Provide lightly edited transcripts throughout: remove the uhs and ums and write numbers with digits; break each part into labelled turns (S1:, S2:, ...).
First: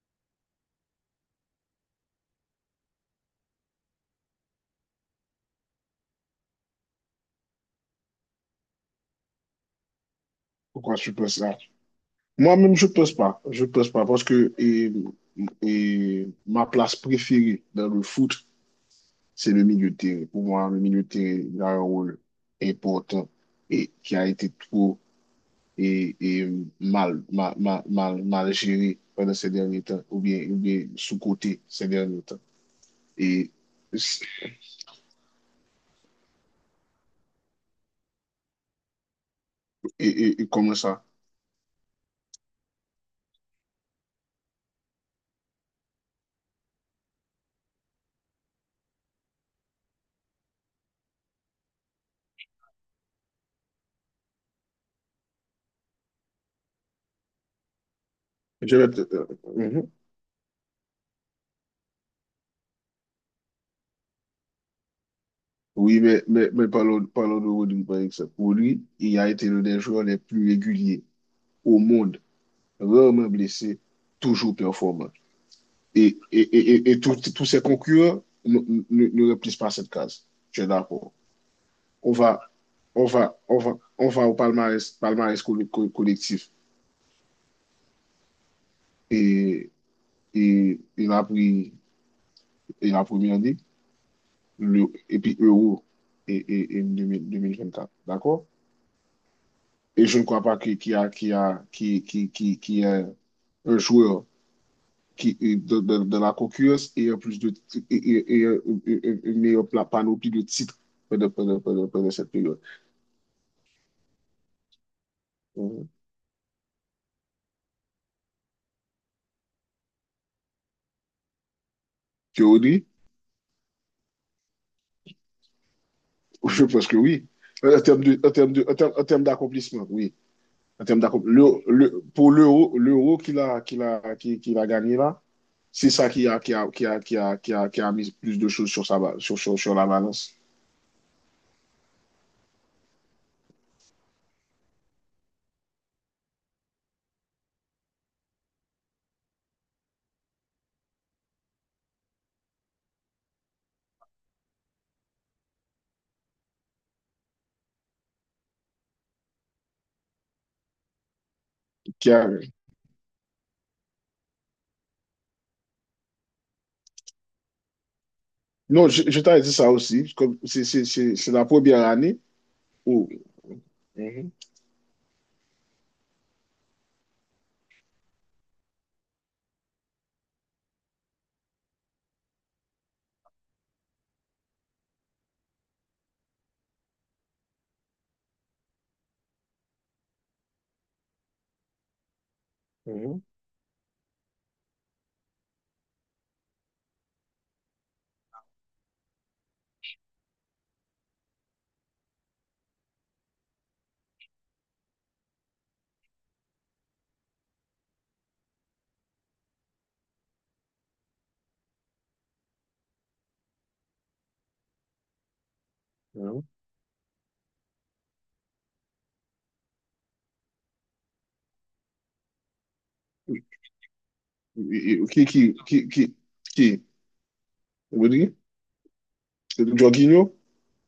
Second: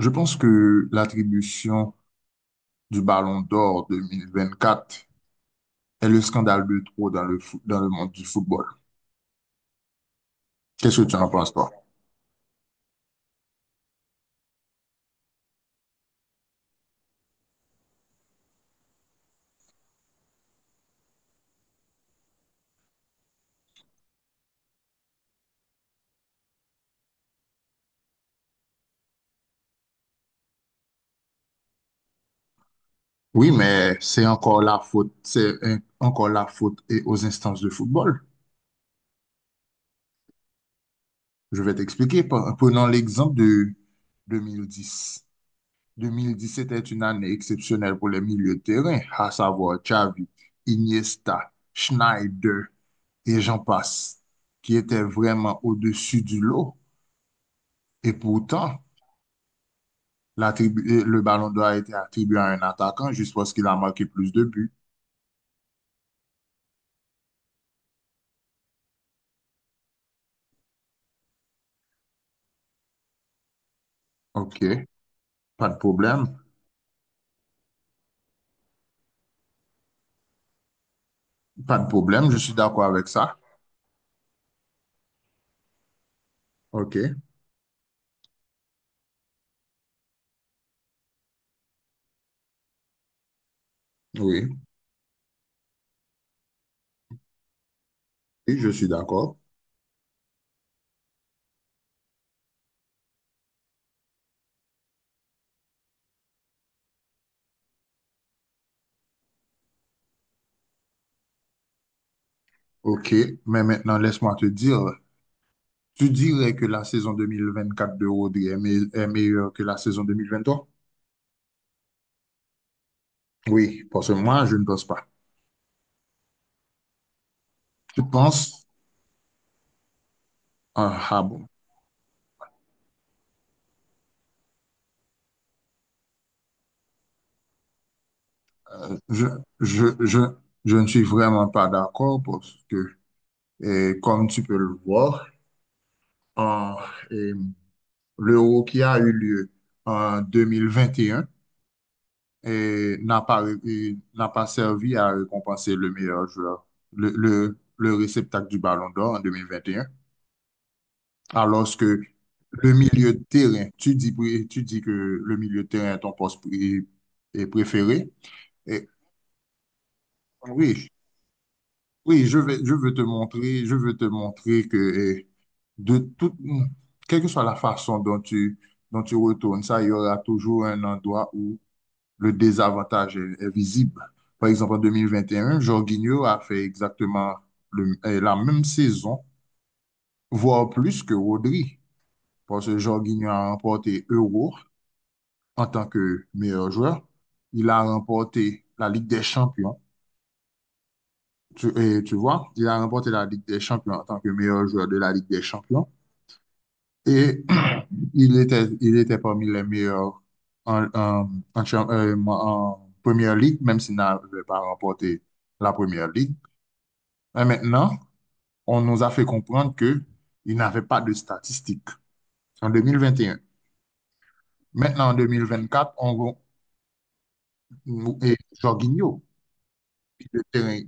S1: Je pense que l'attribution du Ballon d'Or 2024 est le scandale de trop dans le monde du football.
S2: Pourquoi
S1: Qu'est-ce que
S2: je
S1: tu en
S2: pense
S1: penses,
S2: ça?
S1: toi?
S2: Moi-même, je pense pas. Je pense pas parce que ma place préférée dans le foot, c'est le milieu de terrain. Pour moi, le milieu de terrain il a un rôle important et qui a été trop et, et mal, géré pendant ces derniers temps ou bien sous-coté ces derniers temps.
S1: Oui,
S2: Et,
S1: mais
S2: et,
S1: c'est encore la faute, encore la faute et aux instances de football.
S2: et comment ça?
S1: Je vais t'expliquer. Prenons l'exemple de 2010. 2010 était une année exceptionnelle pour les milieux de terrain, à savoir Xavi, Iniesta, Schneider et j'en passe, qui étaient vraiment au-dessus du lot. Et
S2: Je
S1: pourtant,
S2: vais peut-être- euh, mhm.
S1: le ballon d'or a été attribué à un attaquant juste parce qu'il a marqué plus de buts.
S2: Oui, mais parlons, parlons de Rodri, par exemple. Pour lui il a été l'un des joueurs les plus réguliers au monde, rarement blessé, toujours
S1: OK,
S2: performant.
S1: pas de
S2: Et,
S1: problème.
S2: et, et, et tous ces concurrents ne remplissent pas cette case. Je suis d'accord.
S1: Pas de
S2: On
S1: problème, je
S2: va,
S1: suis d'accord
S2: on,
S1: avec ça.
S2: va, on, va, on va au palmarès, palmarès collectif.
S1: OK,
S2: Et, et il a pris et la première année,
S1: oui,
S2: le, et puis Euro et 2000 2024. D'accord?
S1: oui, je suis d'accord.
S2: Et je ne crois pas qu'il y a, qu'il y a, qu'il- qu'il- qu'il- qu'il y a un joueur qui, de la concurrence plus de, ti- et, une meilleure panoplie de titres pendant cette période.
S1: OK, mais maintenant, laisse-moi te dire,
S2: Mhm.
S1: tu dirais que la saison 2024 de Rodri est meilleure que la saison 2023?
S2: Théorie,
S1: Oui, parce que moi, je ne pense pas.
S2: je pense que oui. En
S1: Tu
S2: termes de, en termes de,
S1: penses?
S2: en termes d'accomplissement, oui. En termes
S1: Ah, ah bon.
S2: d'accomplissement, pour l'euro, l'euro qu'il a gagné là, c'est ça qui a, qui a, qui a, qui a, qui a, qui a mis plus de choses sur
S1: Euh, je,
S2: sur la
S1: je, je,
S2: balance.
S1: je ne suis vraiment pas d'accord parce que, comme tu peux le voir, en, l'Euro qui a eu lieu en 2021 et un et n'a pas servi à récompenser le meilleur joueur, le réceptacle du Ballon d'Or en 2021, alors que
S2: Qui a-
S1: le milieu de terrain, tu dis, tu dis que le milieu de terrain est ton poste est préféré. Et
S2: non, je t'avais dit ça aussi. Comme c'est c'est-
S1: oui,
S2: c'est- c'est la première année
S1: oui, je vais, je veux te
S2: où.
S1: montrer, je veux te
S2: Mhm,
S1: montrer que eh, de toute, quelle que soit la façon dont tu retournes ça, il y aura toujours un endroit où le désavantage est visible. Par exemple, en 2021, Jorginho a fait exactement la même saison, voire plus que Rodri, parce que
S2: mhm,
S1: Jorginho a remporté Euro en tant que meilleur joueur. Il a remporté la Ligue des Champions. Et tu vois, il a remporté la Ligue des Champions en tant que meilleur joueur de la Ligue des Champions. Et il était parmi les meilleurs en, en, en, cha- en en première ligue, même s'il n'avait pas remporté la première ligue.
S2: mhm.
S1: Mais maintenant, on nous a fait comprendre que il n'avait pas de statistiques en 2021.
S2: E- e-
S1: Maintenant, en
S2: Qui, qui, qui,
S1: 2024, on
S2: qui,
S1: va-
S2: qui? Vous
S1: nous-
S2: dites?
S1: et Jorginho,
S2: Jorginho?
S1: le terrain-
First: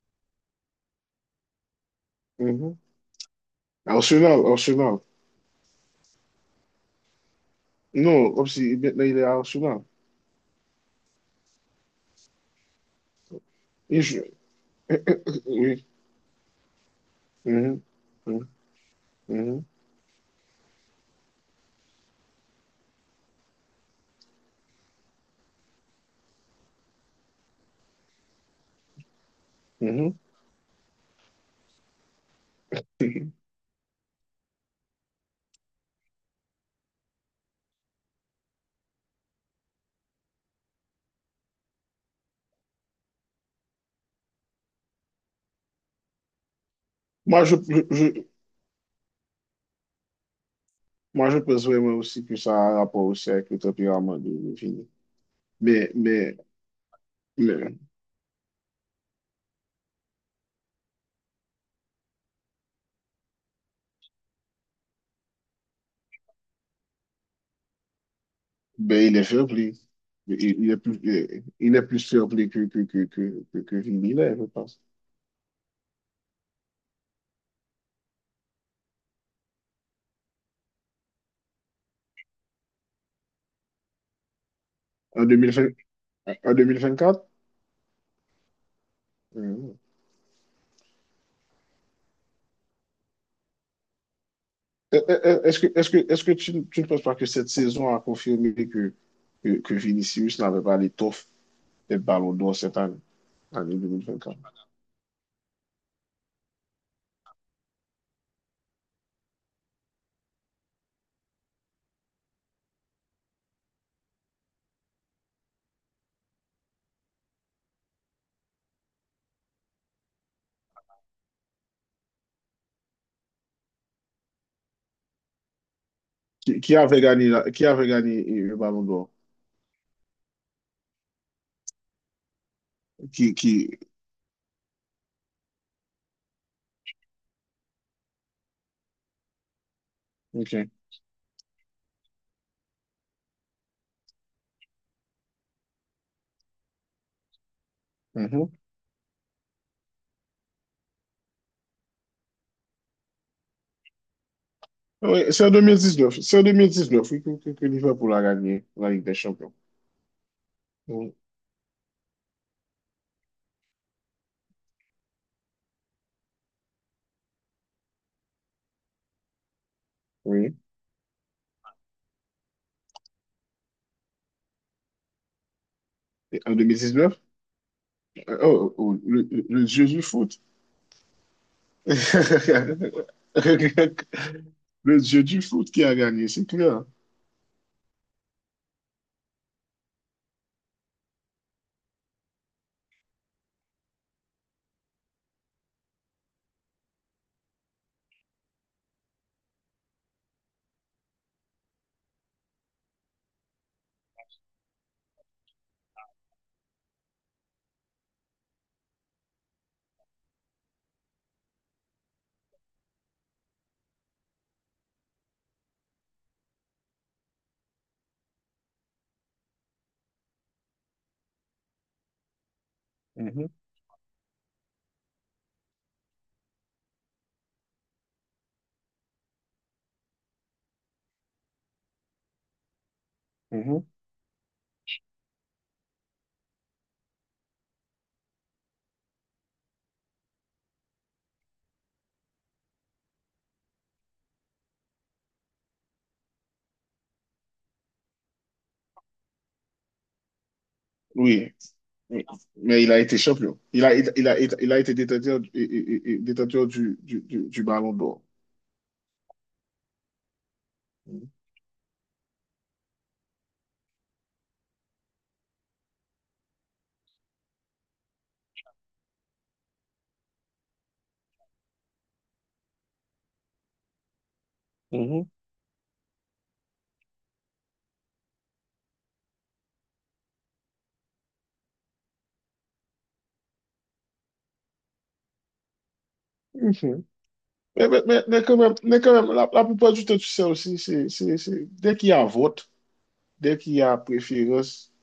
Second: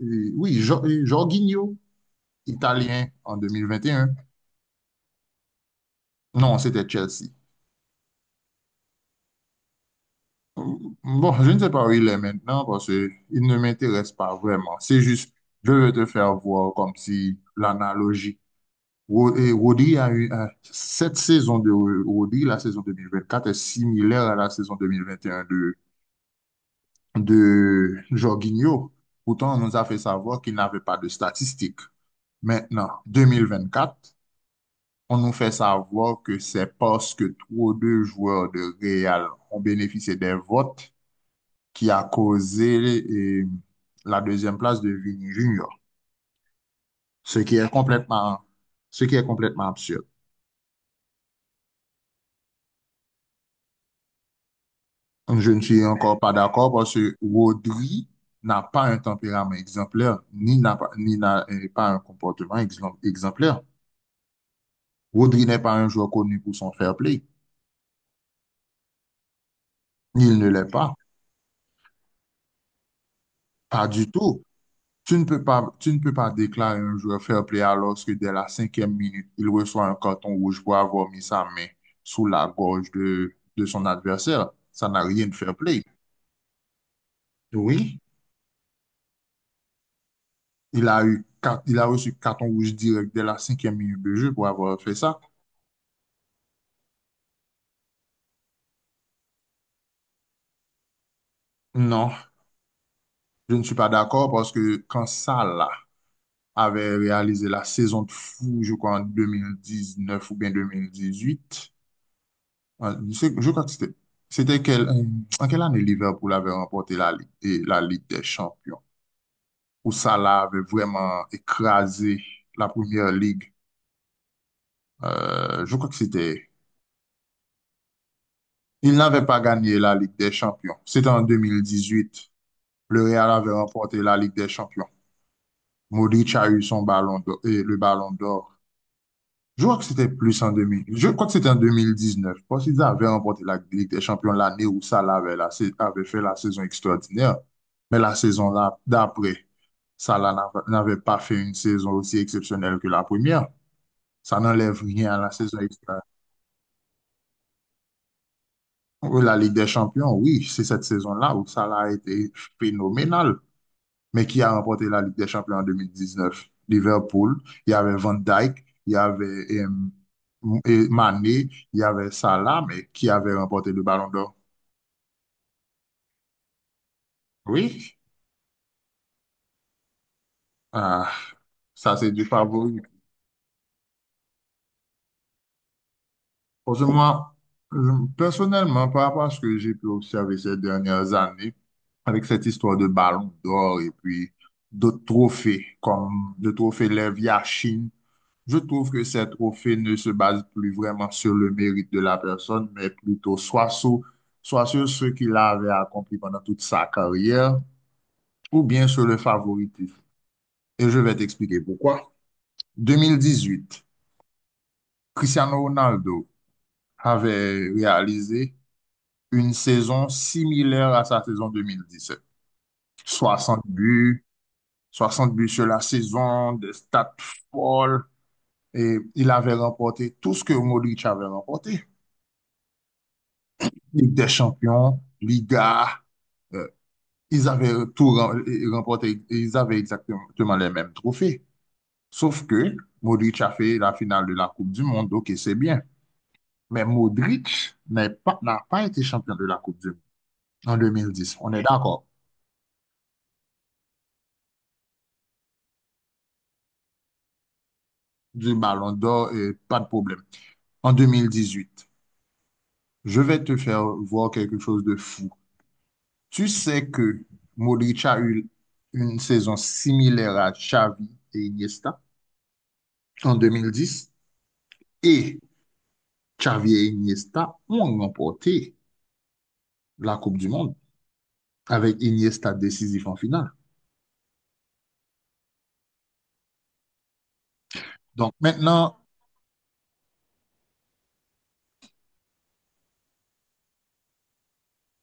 S1: oui, Jorginho,
S2: Mhm.
S1: italien en 2021.
S2: Arsenal, Arsenal.
S1: Non, c'était Chelsea.
S2: Non, comme si maintenant il est à Arsenal.
S1: Bon, je ne sais pas où il est maintenant parce qu'il ne
S2: Il
S1: m'intéresse
S2: joue.
S1: pas vraiment. C'est juste, je
S2: Oui.
S1: veux te faire voir comme si
S2: Mhm.
S1: l'analogie
S2: Mhm. Mhm.
S1: Rodri cette saison de Rodri, la saison 2024 est similaire à la saison 2021 de Jorginho. Pourtant, on nous a fait
S2: Mhm.
S1: savoir qu'il n'avait pas de statistiques. Maintenant, 2024, on nous fait savoir que c'est parce que trop de joueurs de Real ont bénéficié des votes qui a causé la deuxième place de Vini Junior, ce
S2: Moi,
S1: qui
S2: je,
S1: est
S2: je, je-
S1: complètement, ce qui est complètement absurde.
S2: moi, je pense vraiment aussi que ça a un rapport aussi avec le tempérament de Vini.
S1: Je ne suis
S2: Mais,
S1: encore pas
S2: mais,
S1: d'accord parce que
S2: mais,
S1: Rodri n'a pas un tempérament exemplaire, ni n'a pas un comportement exemplaire. Rodri n'est pas un joueur connu pour son fair play.
S2: ben, il est fair play.
S1: Il ne
S2: Il,
S1: l'est
S2: il est
S1: pas.
S2: plus, il est plus fair play que
S1: Pas du
S2: Vini, là, je
S1: tout.
S2: pense.
S1: Tu ne peux pas déclarer un joueur fair play alors que dès la cinquième minute, il reçoit un carton rouge pour avoir mis sa main sous la gorge de son adversaire. Ça n'a
S2: En
S1: rien de fair
S2: 2020
S1: play.
S2: en 2024?
S1: Oui, il a reçu carton rouge direct dès la cinquième minute de jeu pour avoir fait ça.
S2: Est-ce que, est-ce que tu ne penses pas que cette saison a confirmé que, que Vinicius n'avait pas l'étoffe d'être
S1: Non,
S2: Ballon d'Or cette année,
S1: je ne suis
S2: année
S1: pas d'accord
S2: 2024?
S1: parce que quand Salah avait réalisé la saison de fou, je crois en 2019 ou bien 2018, je crois que c'était en quelle année Liverpool avait remporté la Ligue, et la Ligue des Champions, où Salah avait vraiment écrasé la première ligue. Je crois que c'était,
S2: Qui avait gagné, qui avait gagné le Ballon
S1: il
S2: d'Or?
S1: n'avait pas gagné la Ligue des Champions. C'était en 2018. Le Real
S2: Qui,
S1: avait
S2: qui...
S1: remporté la Ligue des Champions. Modric a eu son ballon d'or, et le ballon d'or. Je crois que c'était plus en
S2: Ok.
S1: 2000. Je crois que c'était en 2019. Je pense qu'ils avaient remporté la Ligue des Champions l'année où Salah avait fait la saison extraordinaire. Mais la
S2: Mhm.
S1: saison d'après, Salah n'avait pas fait une saison aussi exceptionnelle que la première. Ça n'enlève rien à
S2: Oui,
S1: la
S2: c'est en
S1: saison extraordinaire.
S2: 2019. C'est en 2019, oui, que Liverpool a gagné la Ligue des
S1: La
S2: Champions.
S1: Ligue des Champions, oui, c'est cette
S2: Oui.
S1: saison-là où Salah a été phénoménal. Mais qui a remporté la Ligue des Champions en 2019? Liverpool, il y avait Van Dijk, il y avait
S2: Oui.
S1: et Mané, il y avait Salah, mais qui avait remporté le Ballon d'Or?
S2: Et en 2019?
S1: Oui.
S2: Oh, le dieu du foot.
S1: Ah, ça c'est du favori.
S2: Le dieu du foot qui a gagné, c'est
S1: Parce que
S2: clair.
S1: moi, personnellement, par rapport à ce que j'ai pu observer ces dernières années, avec cette histoire de Ballon d'Or et puis d'autres trophées, comme le trophée Lev Yachine, je trouve que ces trophées ne se base plus vraiment sur le mérite de la personne, mais plutôt soit sur ce qu'il avait accompli pendant toute sa carrière, ou bien sur le favoritisme. Et je vais t'expliquer pourquoi. 2018, Cristiano Ronaldo avait réalisé une saison similaire à sa saison 2017.
S2: Mhm,
S1: 60 buts, 60 buts sur la saison, des stats folles, et il avait remporté tout ce que Modric avait remporté.
S2: mhm.
S1: Ligue des Champions, Liga, euh, ils avaient tout remporté, ils avaient exactement les mêmes trophées. Sauf que Modric a fait la finale de la Coupe du Monde, ok, c'est bien. Mais Modric n'a pas été champion de la Coupe du Monde en 2010. On
S2: Oui,
S1: est d'accord.
S2: mais il a été champion. Il a été détenteur, détenteur du ballon d'or.
S1: Du Ballon d'Or, pas de problème. En 2018, je vais te faire voir quelque chose de fou. Tu sais que Modric a eu une saison similaire à Xavi et Iniesta en 2010.
S2: Mhm.
S1: Et Xavi et Iniesta ont remporté la Coupe du Monde avec Iniesta décisif en finale.
S2: Mhm.
S1: Donc
S2: Quand même,
S1: maintenant,
S2: mais quand même la plupart du temps, tu sais aussi, dès qu'il y a vote, dès qu'il y a préférence,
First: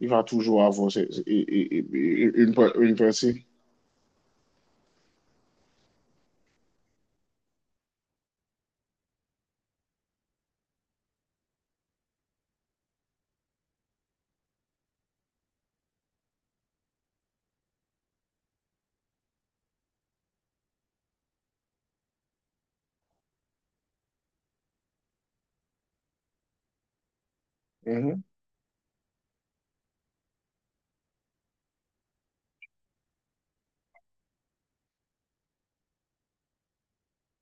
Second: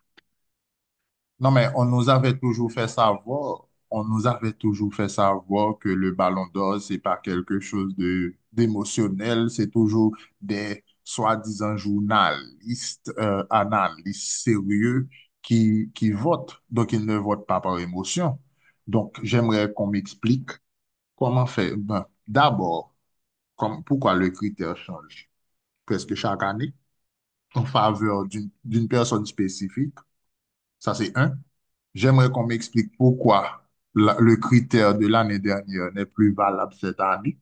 S2: il va toujours avoir
S1: non mais on nous avait
S2: une,
S1: toujours fait
S2: une pensée.
S1: savoir, on nous avait toujours fait savoir que le Ballon d'Or, c'est pas quelque chose de d'émotionnel, c'est toujours des soi-disant journalistes, analystes sérieux qui votent. Donc ils ne votent pas par émotion. Donc j'aimerais qu'on m'explique comment faire. Ben, d'abord, pourquoi le critère change presque chaque année en
S2: Mhm.
S1: faveur d'une personne spécifique? Ça, c'est un. J'aimerais qu'on m'explique pourquoi le critère de l'année dernière n'est plus valable cette année.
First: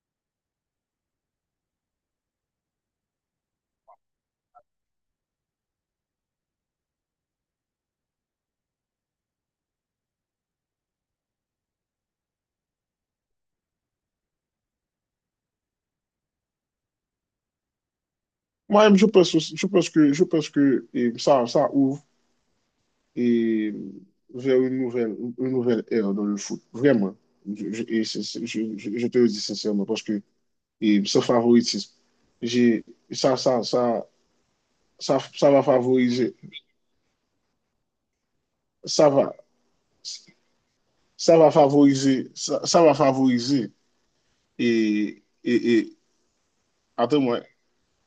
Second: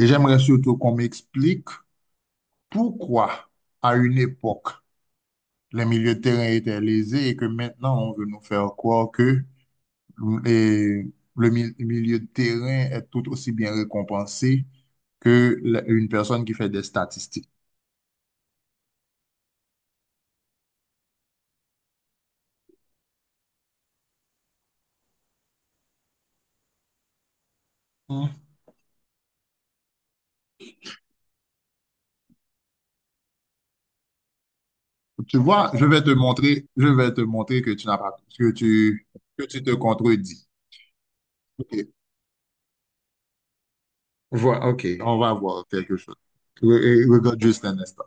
S1: Et j'aimerais surtout qu'on m'explique pourquoi, à une époque, les milieux de terrain étaient lésés et que maintenant, on veut nous faire croire que les- milieu de terrain est tout aussi bien récompensé que une personne qui fait des statistiques.
S2: Moi-même, je pense que ça, ça ouvre. Et vers une nouvelle ère dans le foot. Vraiment. Je te le dis sincèrement parce que ce favoritisme, j'ai, ça, ça, ça,
S1: Tu
S2: ça va
S1: vois, je vais te
S2: favoriser,
S1: montrer, je vais te montrer que tu n'as pas,
S2: ça va,
S1: que tu te contredis.
S2: ça va
S1: Ok.
S2: favoriser, ça va favoriser.
S1: Ok. On
S2: Et,
S1: va voir
S2: et,
S1: quelque
S2: et
S1: chose. Regarde
S2: attends-moi,
S1: juste un instant.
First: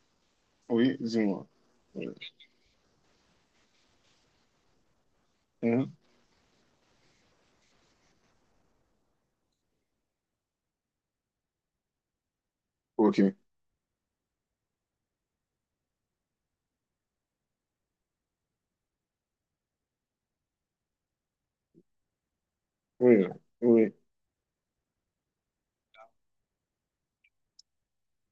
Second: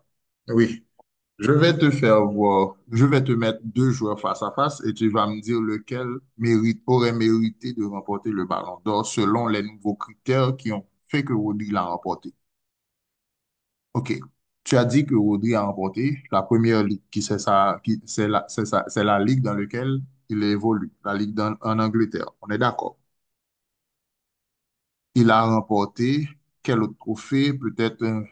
S1: Oui.
S2: oui, dis-moi.
S1: Je vais te
S2: Oui.
S1: faire voir, je vais te mettre deux joueurs face à face et tu vas me dire
S2: Hein?
S1: lequel mérite, aurait mérité de remporter le ballon d'or selon les nouveaux critères qui ont fait que Rodri l'a remporté.
S2: Ok,
S1: OK. Tu as dit que Rodri a remporté la première ligue, qui c'est ça, qui c'est la, c'est ça- c'est la ligue dans laquelle il évolue, en Angleterre. On est d'accord.
S2: oui, oui.
S1: Il a remporté quel autre trophée? Peut-être un,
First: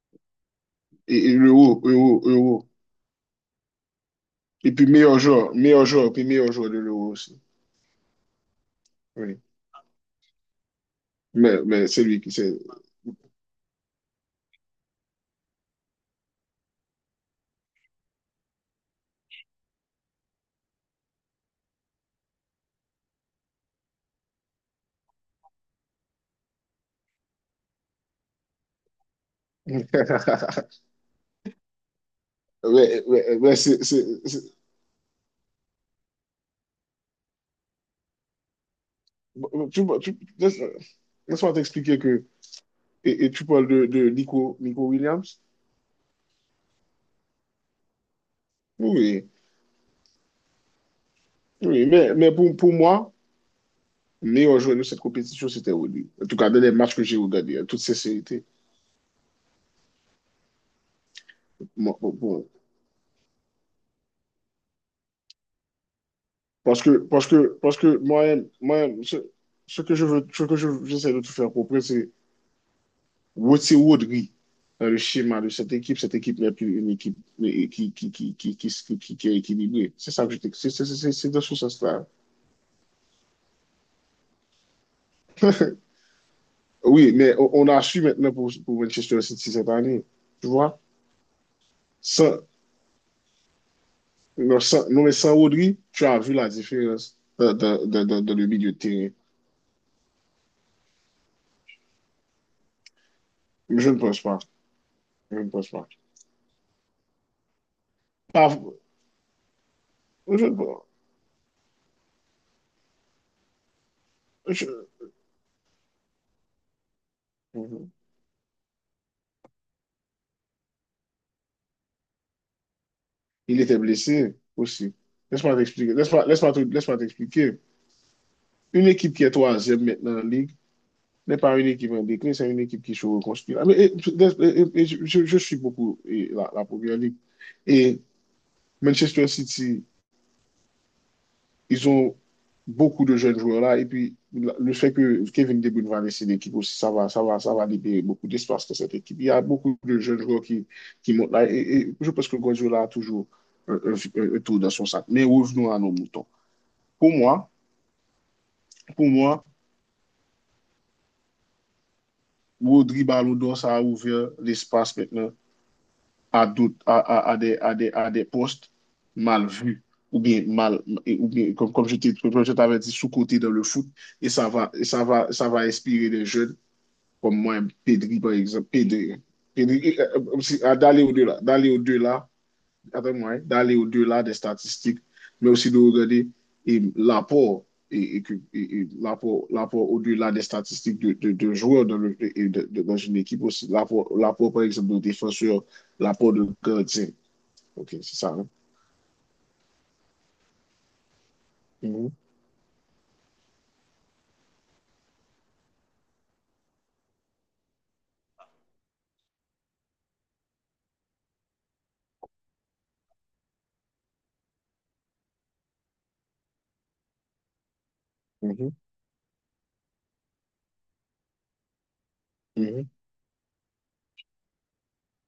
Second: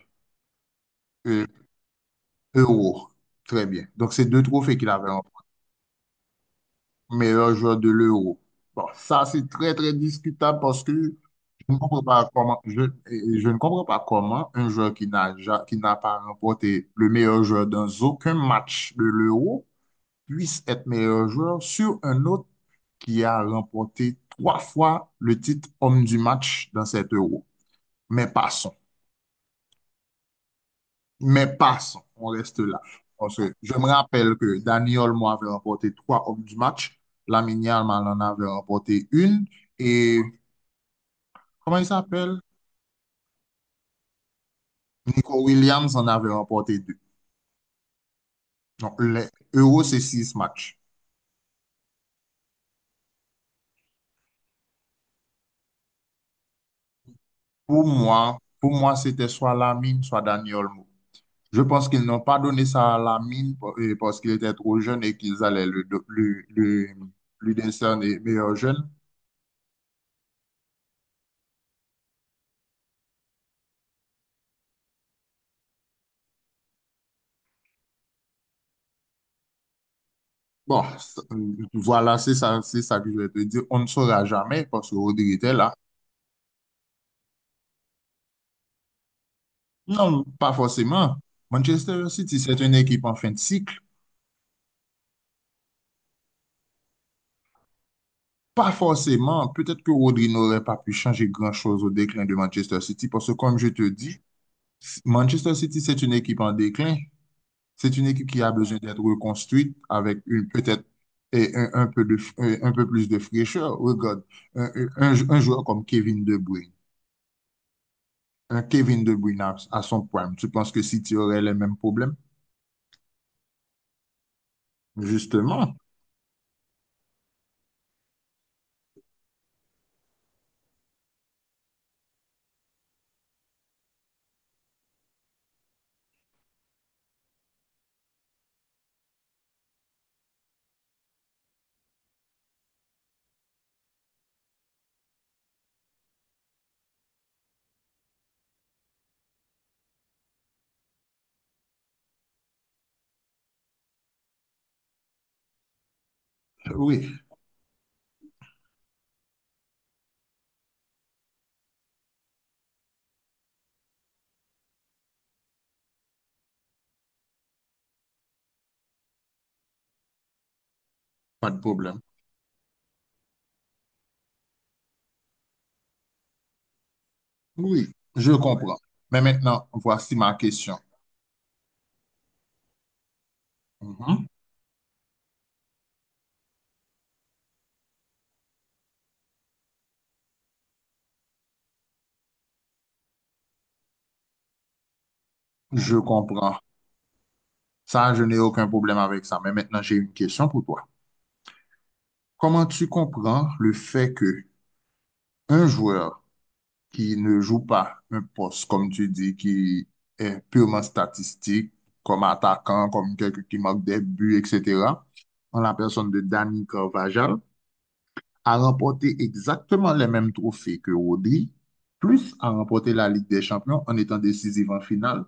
S2: Et
S1: un
S2: l'euro, euro.
S1: Euro. Très bien. Donc, c'est deux
S2: Et
S1: trophées
S2: puis
S1: qu'il avait
S2: meilleur
S1: remporté.
S2: joueur, puis meilleur joueur de l'euro aussi.
S1: Meilleur joueur de l'Euro. Bon, ça,
S2: Oui.
S1: c'est très, très discutable parce que je ne
S2: Mais
S1: comprends
S2: c'est lui
S1: pas
S2: qui c'est
S1: comment, je, je ne comprends pas comment un joueur qui n'a pas remporté le meilleur joueur dans aucun match de l'Euro puisse être meilleur joueur sur un autre qui a remporté trois fois le titre homme du match dans cet euro. Mais passons. Mais passons. On reste là.
S2: Ouais,
S1: Parce
S2: ouais,
S1: que
S2: ouais,
S1: je me rappelle que Dani Olmo avait remporté trois hommes du match. Lamine Yamal en avait remporté une. Et
S2: Laisse- laisse-moi
S1: comment il
S2: t'expliquer que.
S1: s'appelle?
S2: Et tu parles de Nico, Nico Williams?
S1: Nico Williams en avait remporté deux. Donc,
S2: Oui,
S1: l'euro, c'est six matchs.
S2: oui, mais pour moi, le meilleur joueur de cette compétition, c'était Rudy. En tout cas, dans les matchs que j'ai regardés, en toute sincérité.
S1: Pour moi, c'était soit Lamine, soit Dani Olmo. Je pense
S2: Moi,
S1: qu'ils
S2: bon,
S1: n'ont pas
S2: bon.
S1: donné ça à la mine parce qu'il était trop jeune et qu'ils allaient le, do-
S2: Parce
S1: le-
S2: que, parce
S1: lui
S2: que, parce que
S1: décerner
S2: moi-même,
S1: meilleur jeune.
S2: ce que je veux, j'essaie de tout faire comprendre, c'est Wotsé Rodri dans le schéma de cette équipe n'est plus une équipe qui est équilibrée. C'est ça que je te.
S1: Bon,
S2: C'est dans ce sens-là.
S1: voilà, c'est ça que je vais te dire. On ne saura jamais parce que Rodri était là.
S2: Oui, mais on a su maintenant pour Manchester City cette année.
S1: Non,
S2: Tu
S1: pas
S2: vois?
S1: forcément. Manchester City,
S2: Sans,
S1: c'est une équipe en fin de cycle.
S2: non, non, mais sans Rodri, tu as vu la différence dans le
S1: Pas
S2: milieu de terrain.
S1: forcément. Peut-être que Rodri n'aurait pas pu changer grand-chose au déclin de Manchester City parce que, comme je te
S2: Je ne
S1: dis,
S2: pense pas. Je ne
S1: Manchester
S2: pense
S1: City,
S2: pas.
S1: c'est une équipe en déclin. C'est une équipe qui a
S2: Pas-
S1: besoin d'être reconstruite avec
S2: je
S1: une
S2: ne
S1: peut-être
S2: pense-
S1: et un, un peu de, un peu plus de fraîcheur. Regarde,
S2: je-
S1: un, un joueur comme Kevin De Bruyne,
S2: Mhm.
S1: un Kevin De Bruyne à son prime, tu penses que City aurait les mêmes problèmes?
S2: Il était blessé aussi. Laisse-moi
S1: Justement.
S2: t'expliquer. Laisse-moi, laisse-moi t'expliquer. Une équipe qui est troisième maintenant en Ligue, n'est pas une équipe en déclin, c'est une équipe qui se reconstruit. Ah, mais, je suis beaucoup la Première Ligue. Et Manchester City, ils ont beaucoup de jeunes joueurs là. Et puis, le fait que Kevin De Bruyne va laisser l'équipe aussi, ça va libérer beaucoup d'espace dans cette équipe. Il y a beaucoup de jeunes joueurs qui montent là. Et je pense que Guardiola a toujours un, un- un tour dans son sac. Mais revenons à nos moutons.
S1: Oui,
S2: Pour moi, pour moi, Rodri Ballon d'Or, ça a ouvert l'espace maintenant à, doute, à des postes mal vus ou bien mal ou
S1: pas
S2: bien
S1: de
S2: comme,
S1: problème.
S2: comme je t'avais dit sous-côté dans le foot et ça va, ça va inspirer des jeunes comme moi,
S1: Oui,
S2: Pedri
S1: je
S2: par exemple.
S1: comprends.
S2: Pedri,
S1: Mais maintenant, voici ma
S2: À
S1: question.
S2: d'aller au-delà, avec moi, d'aller au-delà
S1: Mhm.
S2: des statistiques, mais aussi de regarder l'apport et l'apport, l'apport au-delà des statistiques de joueurs dans, dans une équipe aussi. L'apport, l'apport, par exemple, de défenseurs,
S1: Je
S2: l'apport de
S1: comprends.
S2: gardien. OK,
S1: Ça,
S2: c'est
S1: je
S2: ça,
S1: n'ai
S2: hein?
S1: aucun problème avec ça. Mais maintenant, j'ai une question pour toi.
S2: Mhm,
S1: Comment tu comprends le fait que un joueur qui ne joue pas un poste, comme tu dis, qui est purement statistique, comme attaquant, comme quelqu'un qui marque des buts, etc., en la personne de Dani Carvajal, a
S2: mhm,
S1: remporté exactement les mêmes trophées que Rodri, plus a
S2: mhm.
S1: remporté la Ligue des Champions en étant décisif en finale